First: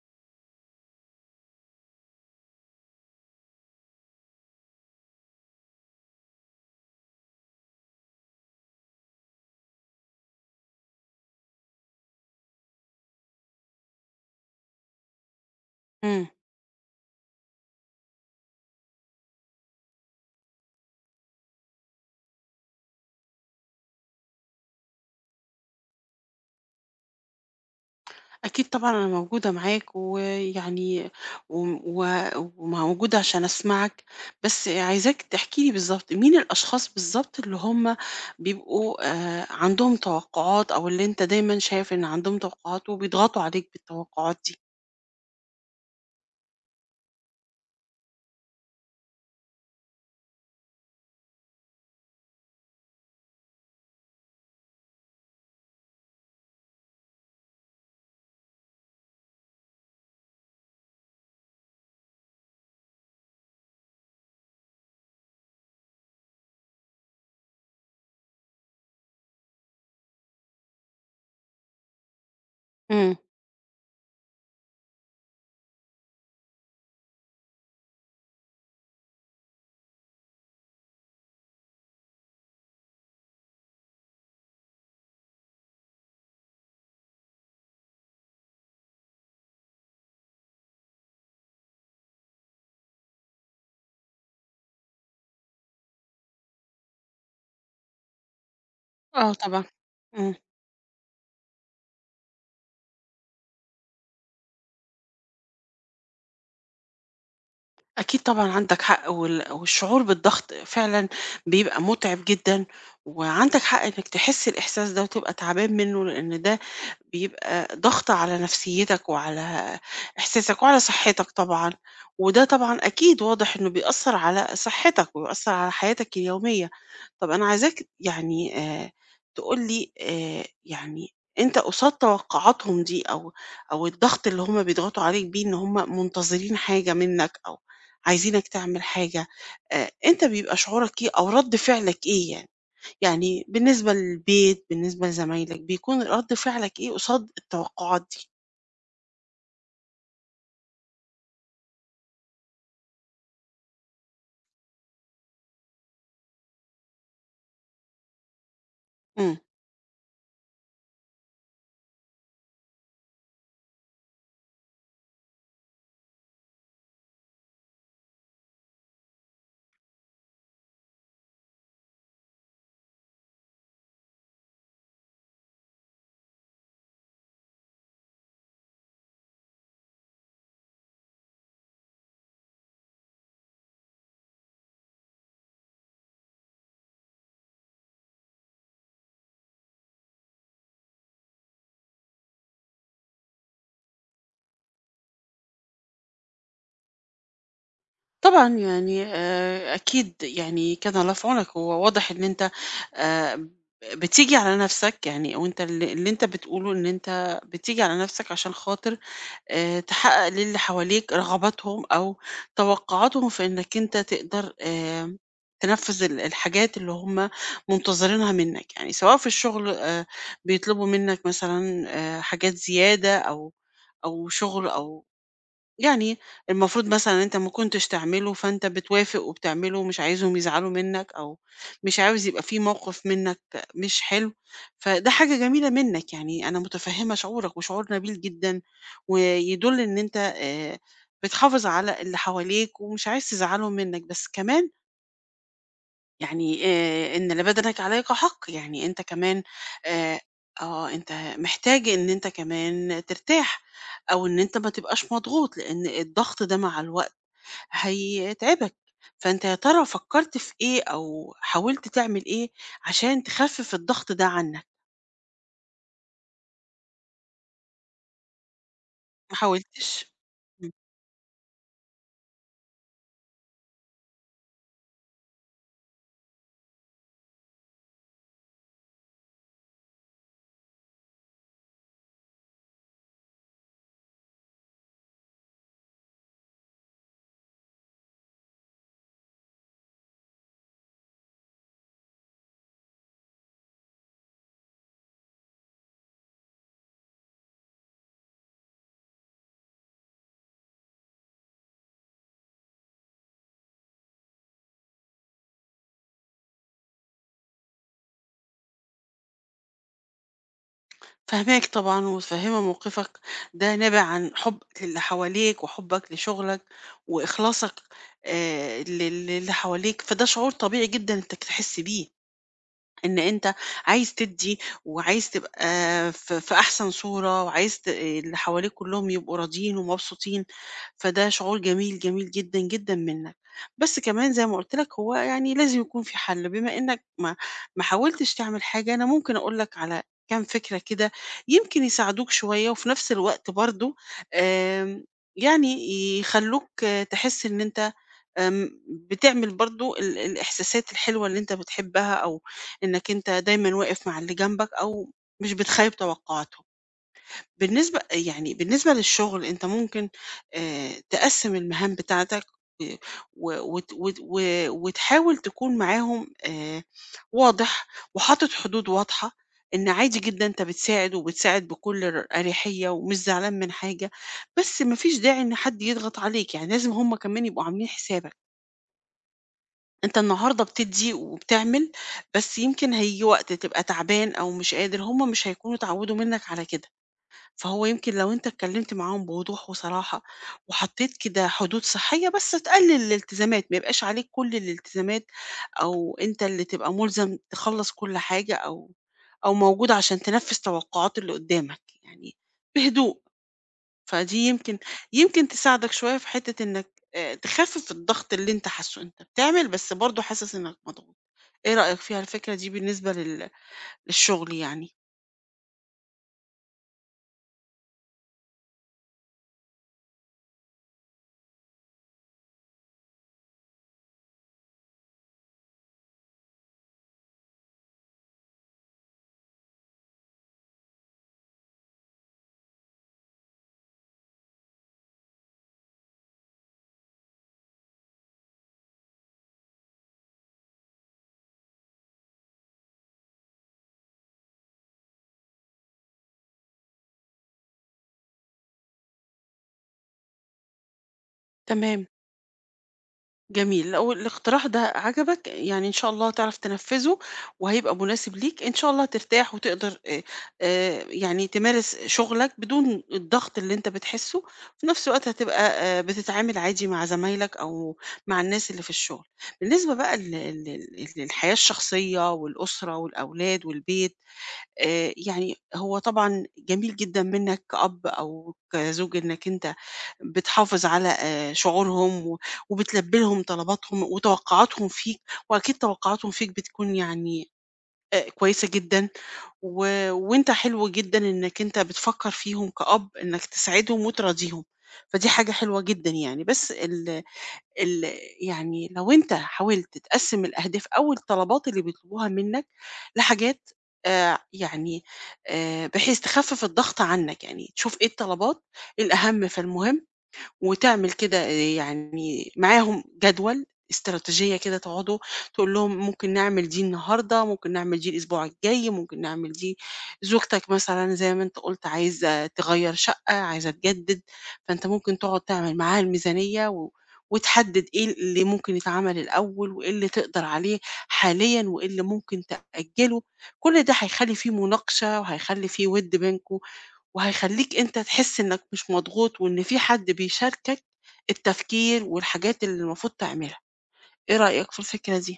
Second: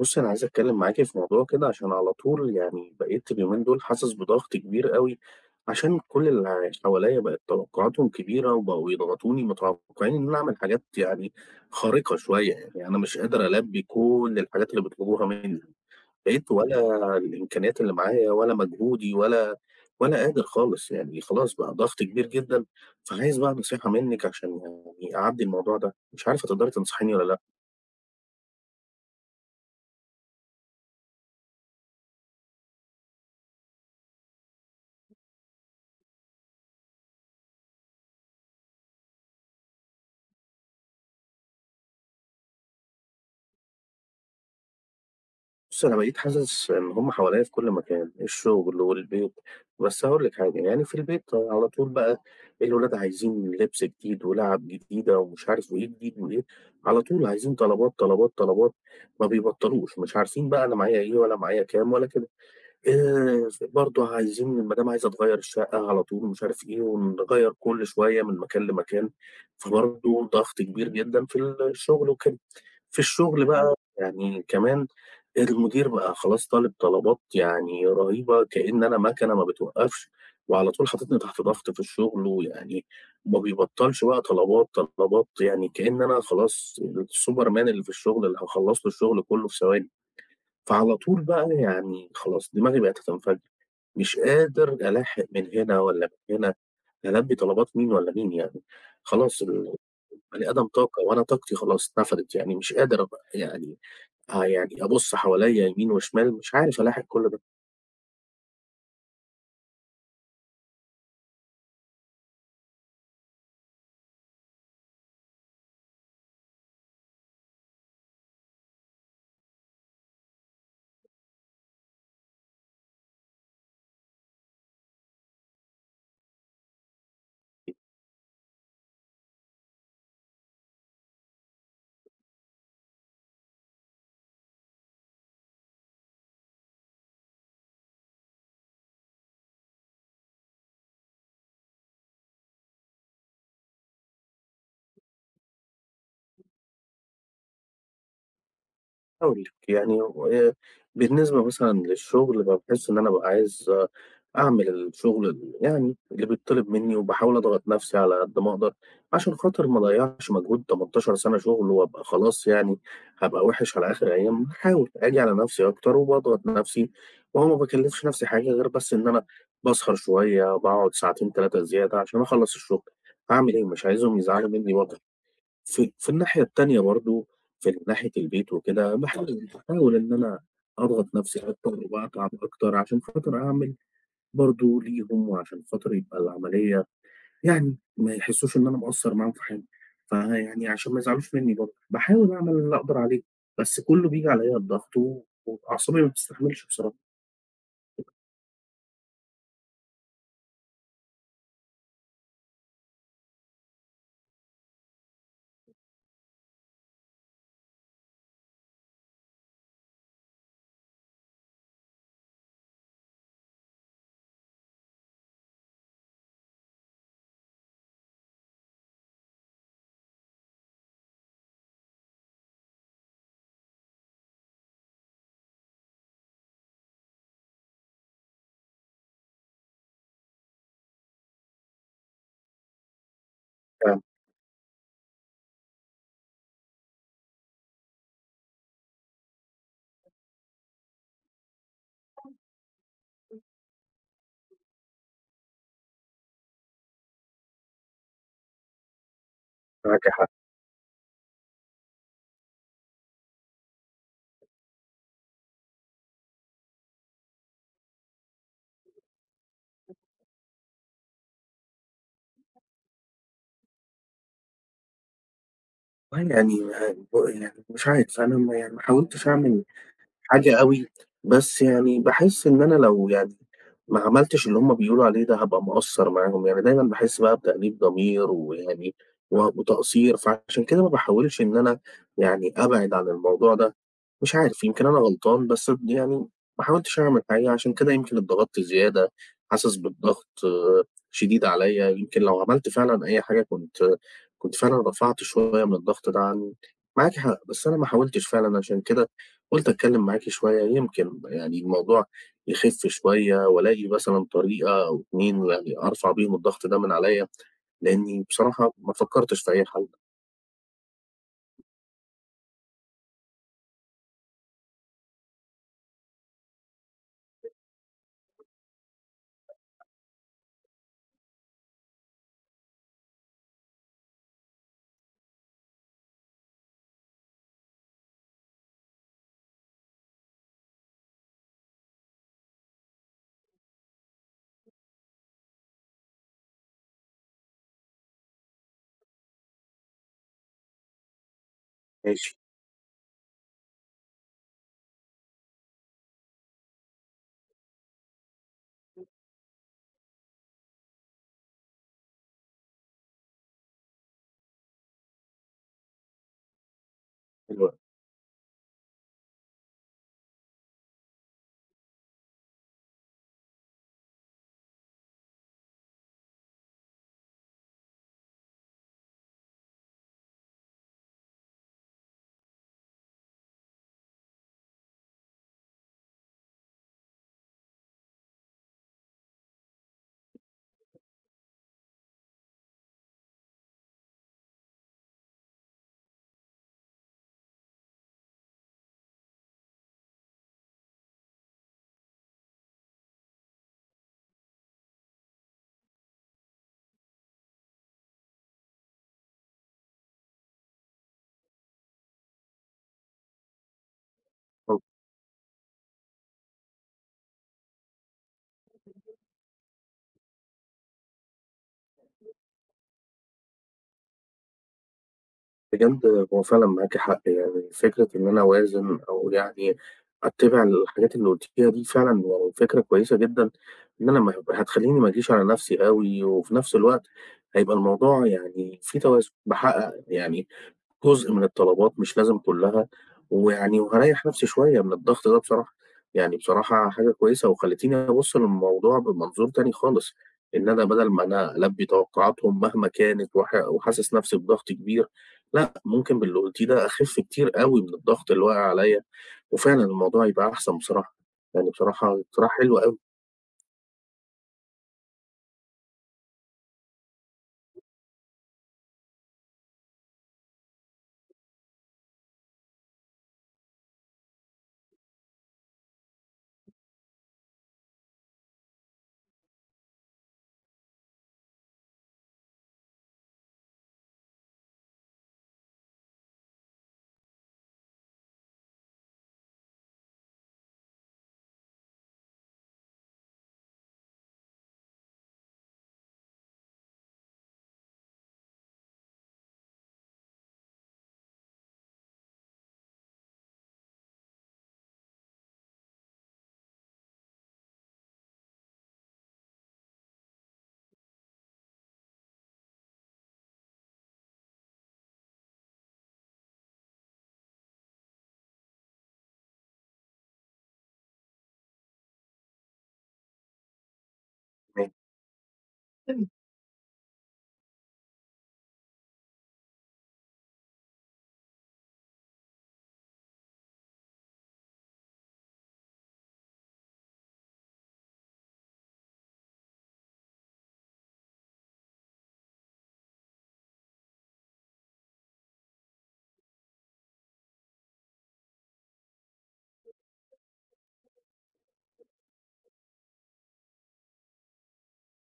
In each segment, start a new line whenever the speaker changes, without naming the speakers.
بُصّي، أنا عايز أتكلّم معاكِ في موضوع كده عشان على طول يعني بقيت اليومين دول حاسس بضغط كبير أوي، عشان كل اللي حواليّا بقت توقعاتهم كبيرة وبقوا يضغطوني، متوقعين إن أنا أعمل حاجات يعني خارقة شوية يعني، أنا مش قادر ألبّي كل الحاجات اللي بيطلبوها منّي،
إمم،
بقيت ولا الإمكانيات اللي معايا ولا مجهودي ولا قادر خالص يعني، خلاص بقى ضغط كبير جدًا، فعايز بقى نصيحة منِّك عشان يعني أعدّي الموضوع ده، مش عارف هتقدري تنصحيني والّا لأ؟
أكيد طبعًا أنا موجودة معاك، ويعني وم و وموجودة عشان أسمعك، بس عايزاك تحكي لي بالضبط مين الأشخاص بالضبط اللي هم بيبقوا عندهم توقعات، أو اللي أنت دايمًا شايف إن عندهم توقعات وبيضغطوا عليك بالتوقعات دي؟
بُص، أنا بقيت حاسس إن هُم حواليّا في كل مكان، الشغل والبيت، بس هاقول لِك حاجة، يعني في البيت على طول بقى الولاد عايزين لبس جديد ولعب جديدة ومش عارف وإيه جديد وإيه، على طول عايزين طلبات، طلبات، طلبات، ما بيبطّلوش، مش عارفين بقى أنا معايا إيه ولا معايا كام ولا كده. ف برضه عايزين المدام عايزة تغيّر الشقة على طول ومش عارف إيه، ونغيّر كل شوية من مكان لمكان، فبرضه ضغط كبير جدًا في الشغل وكده. في
إمم،
الشغل بقى يعني كمان المدير بقى خلاص طالب طلبات يعني رهيبة كإن أنا مكنة ما بتوقّفش، وعلى طول حاططني تحت ضغط في الشغل، ويعني ما بيبطّلش بقى طلبات، طلبات، يعني كإن أنا خلاص السوبر مان اللي في الشغل اللي هاخلّص له الشغل كُلّه في ثواني. فعلى طول بقى يعني خلاص دماغي بقت هتنفجر، مش قادر ألاحق من هنا والّا من هنا، ألبّي طلبات مين والّا مين يعني،
آه
خلاص
طبعًا،
البني
إمم.
آدم طاقة وأنا طاقتي خلاص نفدت، يعني مش قادر أبقى يعني أبُص حواليّا يمين وشمال، مش عارف ألاحق كل
أكيد طبعًا عندك حق، والشعور بالضغط فعلًا بيبقى مُتعب جدًا، وعندك حق إنك تحس الإحساس ده وتبقى تعبان منه، لإن ده بيبقى ضغط على نفسيتك وعلى إحساسك وعلى صحتك طبعًا، وده طبعًا أكيد واضح إنه بيأثّر على صحتك وبيأثّر على حياتك اليومية. طَب أنا عايزاك يعني تقول لي يعني أنت قصاد توقعاتهم دي أو الضغط اللي هم بيضغطوا عليك بيه إن هم منتظرين حاجة منّك أو عايزينك تعمل حاجة، أنت بيبقى شعورك إيه أو رَد فعلك إيه يعني؟ يعني بالنسبة للبيت، بالنسبة لزمايلك، بيكون رَد فعلك إيه قصاد التوقعات دي؟
هاقول لِك، يعني آآ بالنسبة مثلًا للشغل باحس إن أنا بابقى عايز أعمل الشغل ال يعني اللي بيتطلب منّي وباحاول أضغط نَفْسي على قد ما أقدر، عشان
إمم،
خاطر ما أضيّعش مجهود 18 سَنة شغل وأبقى خلاص يعني هابقى وِحِش على آخر أيام، باحاول آجي على نَفْسي أكتر وباضغط نَفْسي، وهو ما باكلّفش نَفْسي حاجة غير بس إن أنا باسهر شوية، باقعد ساعتين 3 زيادة عشان أخلّص الشغل، هاعمل إيه؟ مش عايزهم يزعلوا منّي برضه. في الناحية التانية برضه، في ناحية البيت وكده، باحاول باحاول إن أنا أضغط نَفْسي أكتر وأتعب أكتر عشان خاطر أعمل برضه ليهم وعشان خاطر يبقى العملية يعني ما يحسّوش إن أنا مقصّر معاهم في حاجة، فيعني عشان ما يزعلوش منّي برضه، باحاول أعمل اللي أقدر عليه، بس كُلّه بييجي عليّا الضغط و وأعصابي ما بتستحملش بصراحة.
طبعًا يعني أكيد يعني كان الله في عونك، هو واضح إن أنت ب بتيجي على نَفْسك يعني وأنت ال اللي أنت بتقوله إن أنت بتيجي على نَفْسك عشان خاطر تحقق للي حواليك رغباتهم أو توقعاتهم في إنك أنت تقدر تنفّذ الحاجات اللي هم منتظرينها منّك، يعني سواء في الشغل بيطلبوا منّك مثلًا حاجات زيادة أو أو شغل أو يعني المفروض مثلًا أنت ما كنتش تعمله، فأنت بتوافق وبتعمله ومش عايزهم يزعلوا منّك، أو مش عاوز يبقى في موقف منّك مش
فعلًا،
حلو، فده حاجة جميلة منّك، يعني أنا متفهّمة شعورك وشعور نبيل جدًا، ويدُل إن أنت بتحافظ على اللي حواليك ومش عايز تزعّلهم منّك، بس كمان يعني إن لبدنك عليك حق، يعني أنت كمان
معاك
آآ
حق.
آه، أنت محتاج إن أنت كمان ترتاح، أو إن أنت ما تبقاش مضغوط، لإن الضغط ده مع الوقت هيتعبك، فأنت يا ترى فكّرت في إيه أو حاولت تعمل إيه عشان تخفِّف الضغط ده عنك؟
آه، يعني ب يعني مش عارف أنا ما حاولتش
ما
أعمل
حاولتش؟
حاجة أوي، بس يعني باحس إن أنا لو يعني ما عملتش اللي هُم بيقولوا عليه ده هابقى مقصّر معاهم، يعني دايمًا باحس بقى بتأنيب ضمير ويعني و وتقصير، فعشان كده ما باحاولش إن أنا يعني أبعد عن الموضوع ده، مش عارف يمكن أنا غلطان بس ب يعني ما حاولتش أعمل حاجة عشان كده يمكن اتضغطت زيادة، حاسس بالضغط شديد عليَّ، يمكن لو عملت فعلًا أي حاجة كنت فعلًا رفعت شوية من الضغط ده عني، معاكِ حق، بس أنا ما حاولتش فعلًا عشان كده قُلت أتكلّم معاكِ شوية يمكن يعني الموضوع يخِف شوية وألاقي مثلًا طريقة أو 2 يعني أرفع بيهم الضغط ده من عليّا، لإنّي بصراحة ما فكّرتش في أي حل.
فاهماك طبعًا ومتفهمة موقفك، ده نابع عن حبك للي حواليك وحبك لشغلك وإخلاصك لل للي حواليك، فده شعور طبيعي جدًا إنك تحس بيه. إن أنت عايز تدّي، وعايز تبقى في أحسن صورة، وعايز ت اللي حواليك كلّهم يبقوا راضيين ومبسوطين، فده شعور جميل، جميل جدًا، جدًا منّك. بس كمان زي ما قُلت لك هو يعني لازم يكون في حل، بما إنّك ما حاولتش تعمل حاجة، أنا ممكن أقول لك على كام فكرة كده يمكن يساعدوك
ماشي،
شوية، وفي نفس الوقت برضه آمم، يعني يخلّوك آه، تحس إن أنت بتعمل برضه الإحساسات الحلوة اللي أنت بتحبها أو إنك أنت دايمًا واقف مع اللي جنبك أو مش بتخيب توقعاتهم.
حلو أوي.
بالنسبة يعني بالنسبة للشغل أنت ممكن تقسّم المهام بتاعتك آآ و وت وت و وتحاول تكون معاهم واضح وحاطط حدود واضحة، إن عادي جدًا أنت بتساعد وبتساعد بكل أريحية ومش زعلان من حاجة، بس ما فيش داعي إن حد يضغط عليك، يعني لازم هم كمان يبقوا عاملين حسابك. أنت النهارده بتدّي وبتعمل، بس يمكن هييجي وقت تبقى تعبان أو مش قادر، هم مش هيكونوا اتعوّدوا منّك على كده، فهو يمكن لو أنت اتكلّمت معاهم بوضوح وصراحة، وحطّيت كده حدود صحيّة بس تقلّل الالتزامات، ما يبقاش عليك كل الالتزامات، أو أنت اللي تبقى مُلزم تخلّص كل حاجة أو أو موجود عشان تنفّذ توقعات اللي قدّامك، يعني بهدوء. فدي يمكن
آه،
يمكن تساعدك شوية في حتة إنك تخفف الضغط اللي أنت حاسّه، أنت بتعمل بس برضه حاسس إنك مضغوط، إيه رأيك فيها الفكرة دي بالنسبة للشغل يعني؟
بجد هو فعلًا معاكِ حق يعني فكرة إن أنا أوازن أو يعني أتّبع الحاجات اللي قُلتيها دي فعلًا يعني فكرة كويسة جدًا، إن أنا ما هتخلّيني ما أجيش على نَفْسي أوي وفي نَفْس الوقت هيبقى الموضوع يعني في توازن، باحقق يعني جزء من الطلبات مش لازم كلّها، وهاريّح نَفْسي شوية من الضغط ده بصراحة، يعني بصراحة حاجة كويسة وخلّيتيني أبُص للموضوع بمنظور تاني خالص، إن أنا بدل ما أنا ألبّي توقعاتهم مهما كانت وحاسس نَفْسي بضغط كبير، لأ ممكن باللي قُلتيه ده أخِف كتير أوي من الضغط اللي واقع عليّا، وفعلًا الموضوع يبقى أحسن بصراحة، يعني
تمام.
بصراحة اقتراح حلو أوي
جميل، لو الاقتراح ده عجبك يعني إن شاء الله تعرف تنفّذه وهيبقى مناسب ليك، إن شاء الله ترتاح وتقدر يعني تمارس شغلك بدون الضغط اللي أنت بتحسّه، في نفس الوقت هتبقى بتتعامل عادي مع زمايلك أو مع الناس اللي في الشغل. بالنسبة بقى لل لل للحياة الشخصية والأسرة والأولاد والبيت، يعني هو طبعًا جميل جدًا منّك كأب أو كزوج إنّك أنت بتحافظ على شعورهم و وبتلبّي لهم طلباتهم وتوقعاتهم فيك، وأكيد توقعاتهم فيك بتكون يعني كويسة جدًا و وأنت حلو جدًا إنّك أنت بتفكّر فيهم كأب إنّك تسعدهم وتراضيهم، فدي حاجة حلوة جدًا يعني، بس ال ال يعني لو أنت حاولت تقسّم الأهداف أو الطلبات اللي بيطلبوها منّك لحاجات آآ يعني بحيث تخفِّف الضغط عنّك، يعني تشوف إيه الطلبات الأهم فالمهم وتعمل كده يعني معاهم جدول، استراتيجية كده
كمان.
تقعدوا تقول لهم ممكن نعمل دي النهارده، ممكن نعمل دي الأسبوع الجاي، ممكن نعمل دي زوجتك مثلًا زي ما أنت قُلت عايزة تغيّر شقة، عايزة تجدد، فأنت ممكن تقعد تعمل معاها الميزانية و وتحدد إيه اللي ممكن يتعمل الأول، وإيه اللي تقدر عليه حاليًا، وإيه اللي ممكن تأجله، كل ده هيخلّي في مناقشة وهيخلّي في وِد بينكم. وهيخلّيك أنت تحس إنك مش مضغوط، وإن في حد بيشاركك التفكير والحاجات اللي المفروض تعملها، إيه رأيك في الفكرة دي؟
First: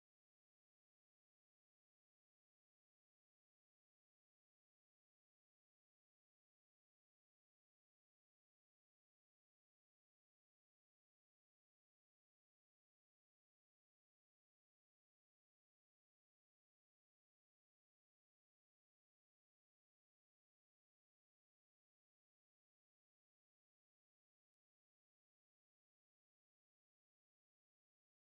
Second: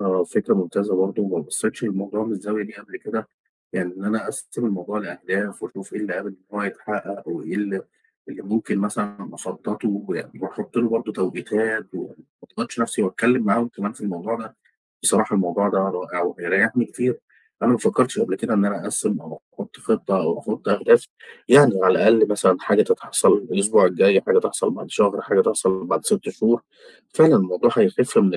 آه، فكرة ممتازة برضه، وما بصيتش للموضوع من الزاوية دي قبل كده، يعني إن أنا أقسّم الموضوع لأهداف وأشوف إيه اللي قابل إن هو يتحقق وإيه اللي ممكن مثلًا أخطّطه، وأحُط له برضه توقيتات، وما أضغطش نفسي وأتكلّم معاهم كمان في الموضوع ده. بصراحة الموضوع ده رائع وهيريحني كتير، أنا ما فكرتش قبل كده إن أنا أقسّم أو أحُط خطة أو أحُط أهداف، يعني على الأقل مثلًا حاجة تتحصل الأسبوع الجاي، حاجة تحصل بعد شهر، حاجة تحصل بعد 6 شهور، فعلًا الموضوع هيخف من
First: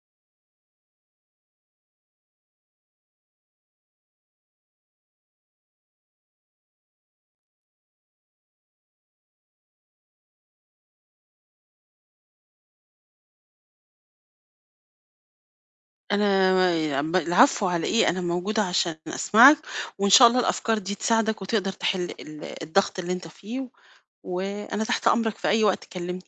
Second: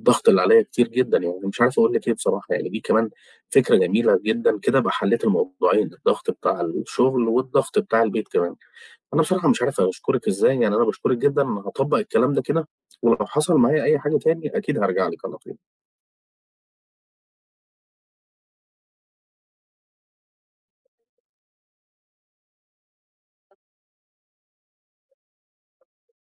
الضغط اللي عليّا كتير جدًا، يعني مش عارف أقول لِك إيه بصراحة، يعني دي كمان فكرة جميلة جدًا كده أبقى حلّيت الموضوعين، الضغط بتاع الشغل والضغط بتاع البيت كمان، أنا بصراحة مش عارف أشكرِك إزاي، يعني أنا باشكرِك جدًا، أنا هاطبّق الكلام ده كده، ولو حصل معايا أي حاجة تاني أكيد هارجع لِك على طول.
أنا العفو على إيه، أنا موجودة عشان أسمعك، وإن شاء الله الأفكار دي تساعدك وتقدر تحل الضغط اللي أنت فيه، وأنا تحت أمرك في أي وقت كلمني.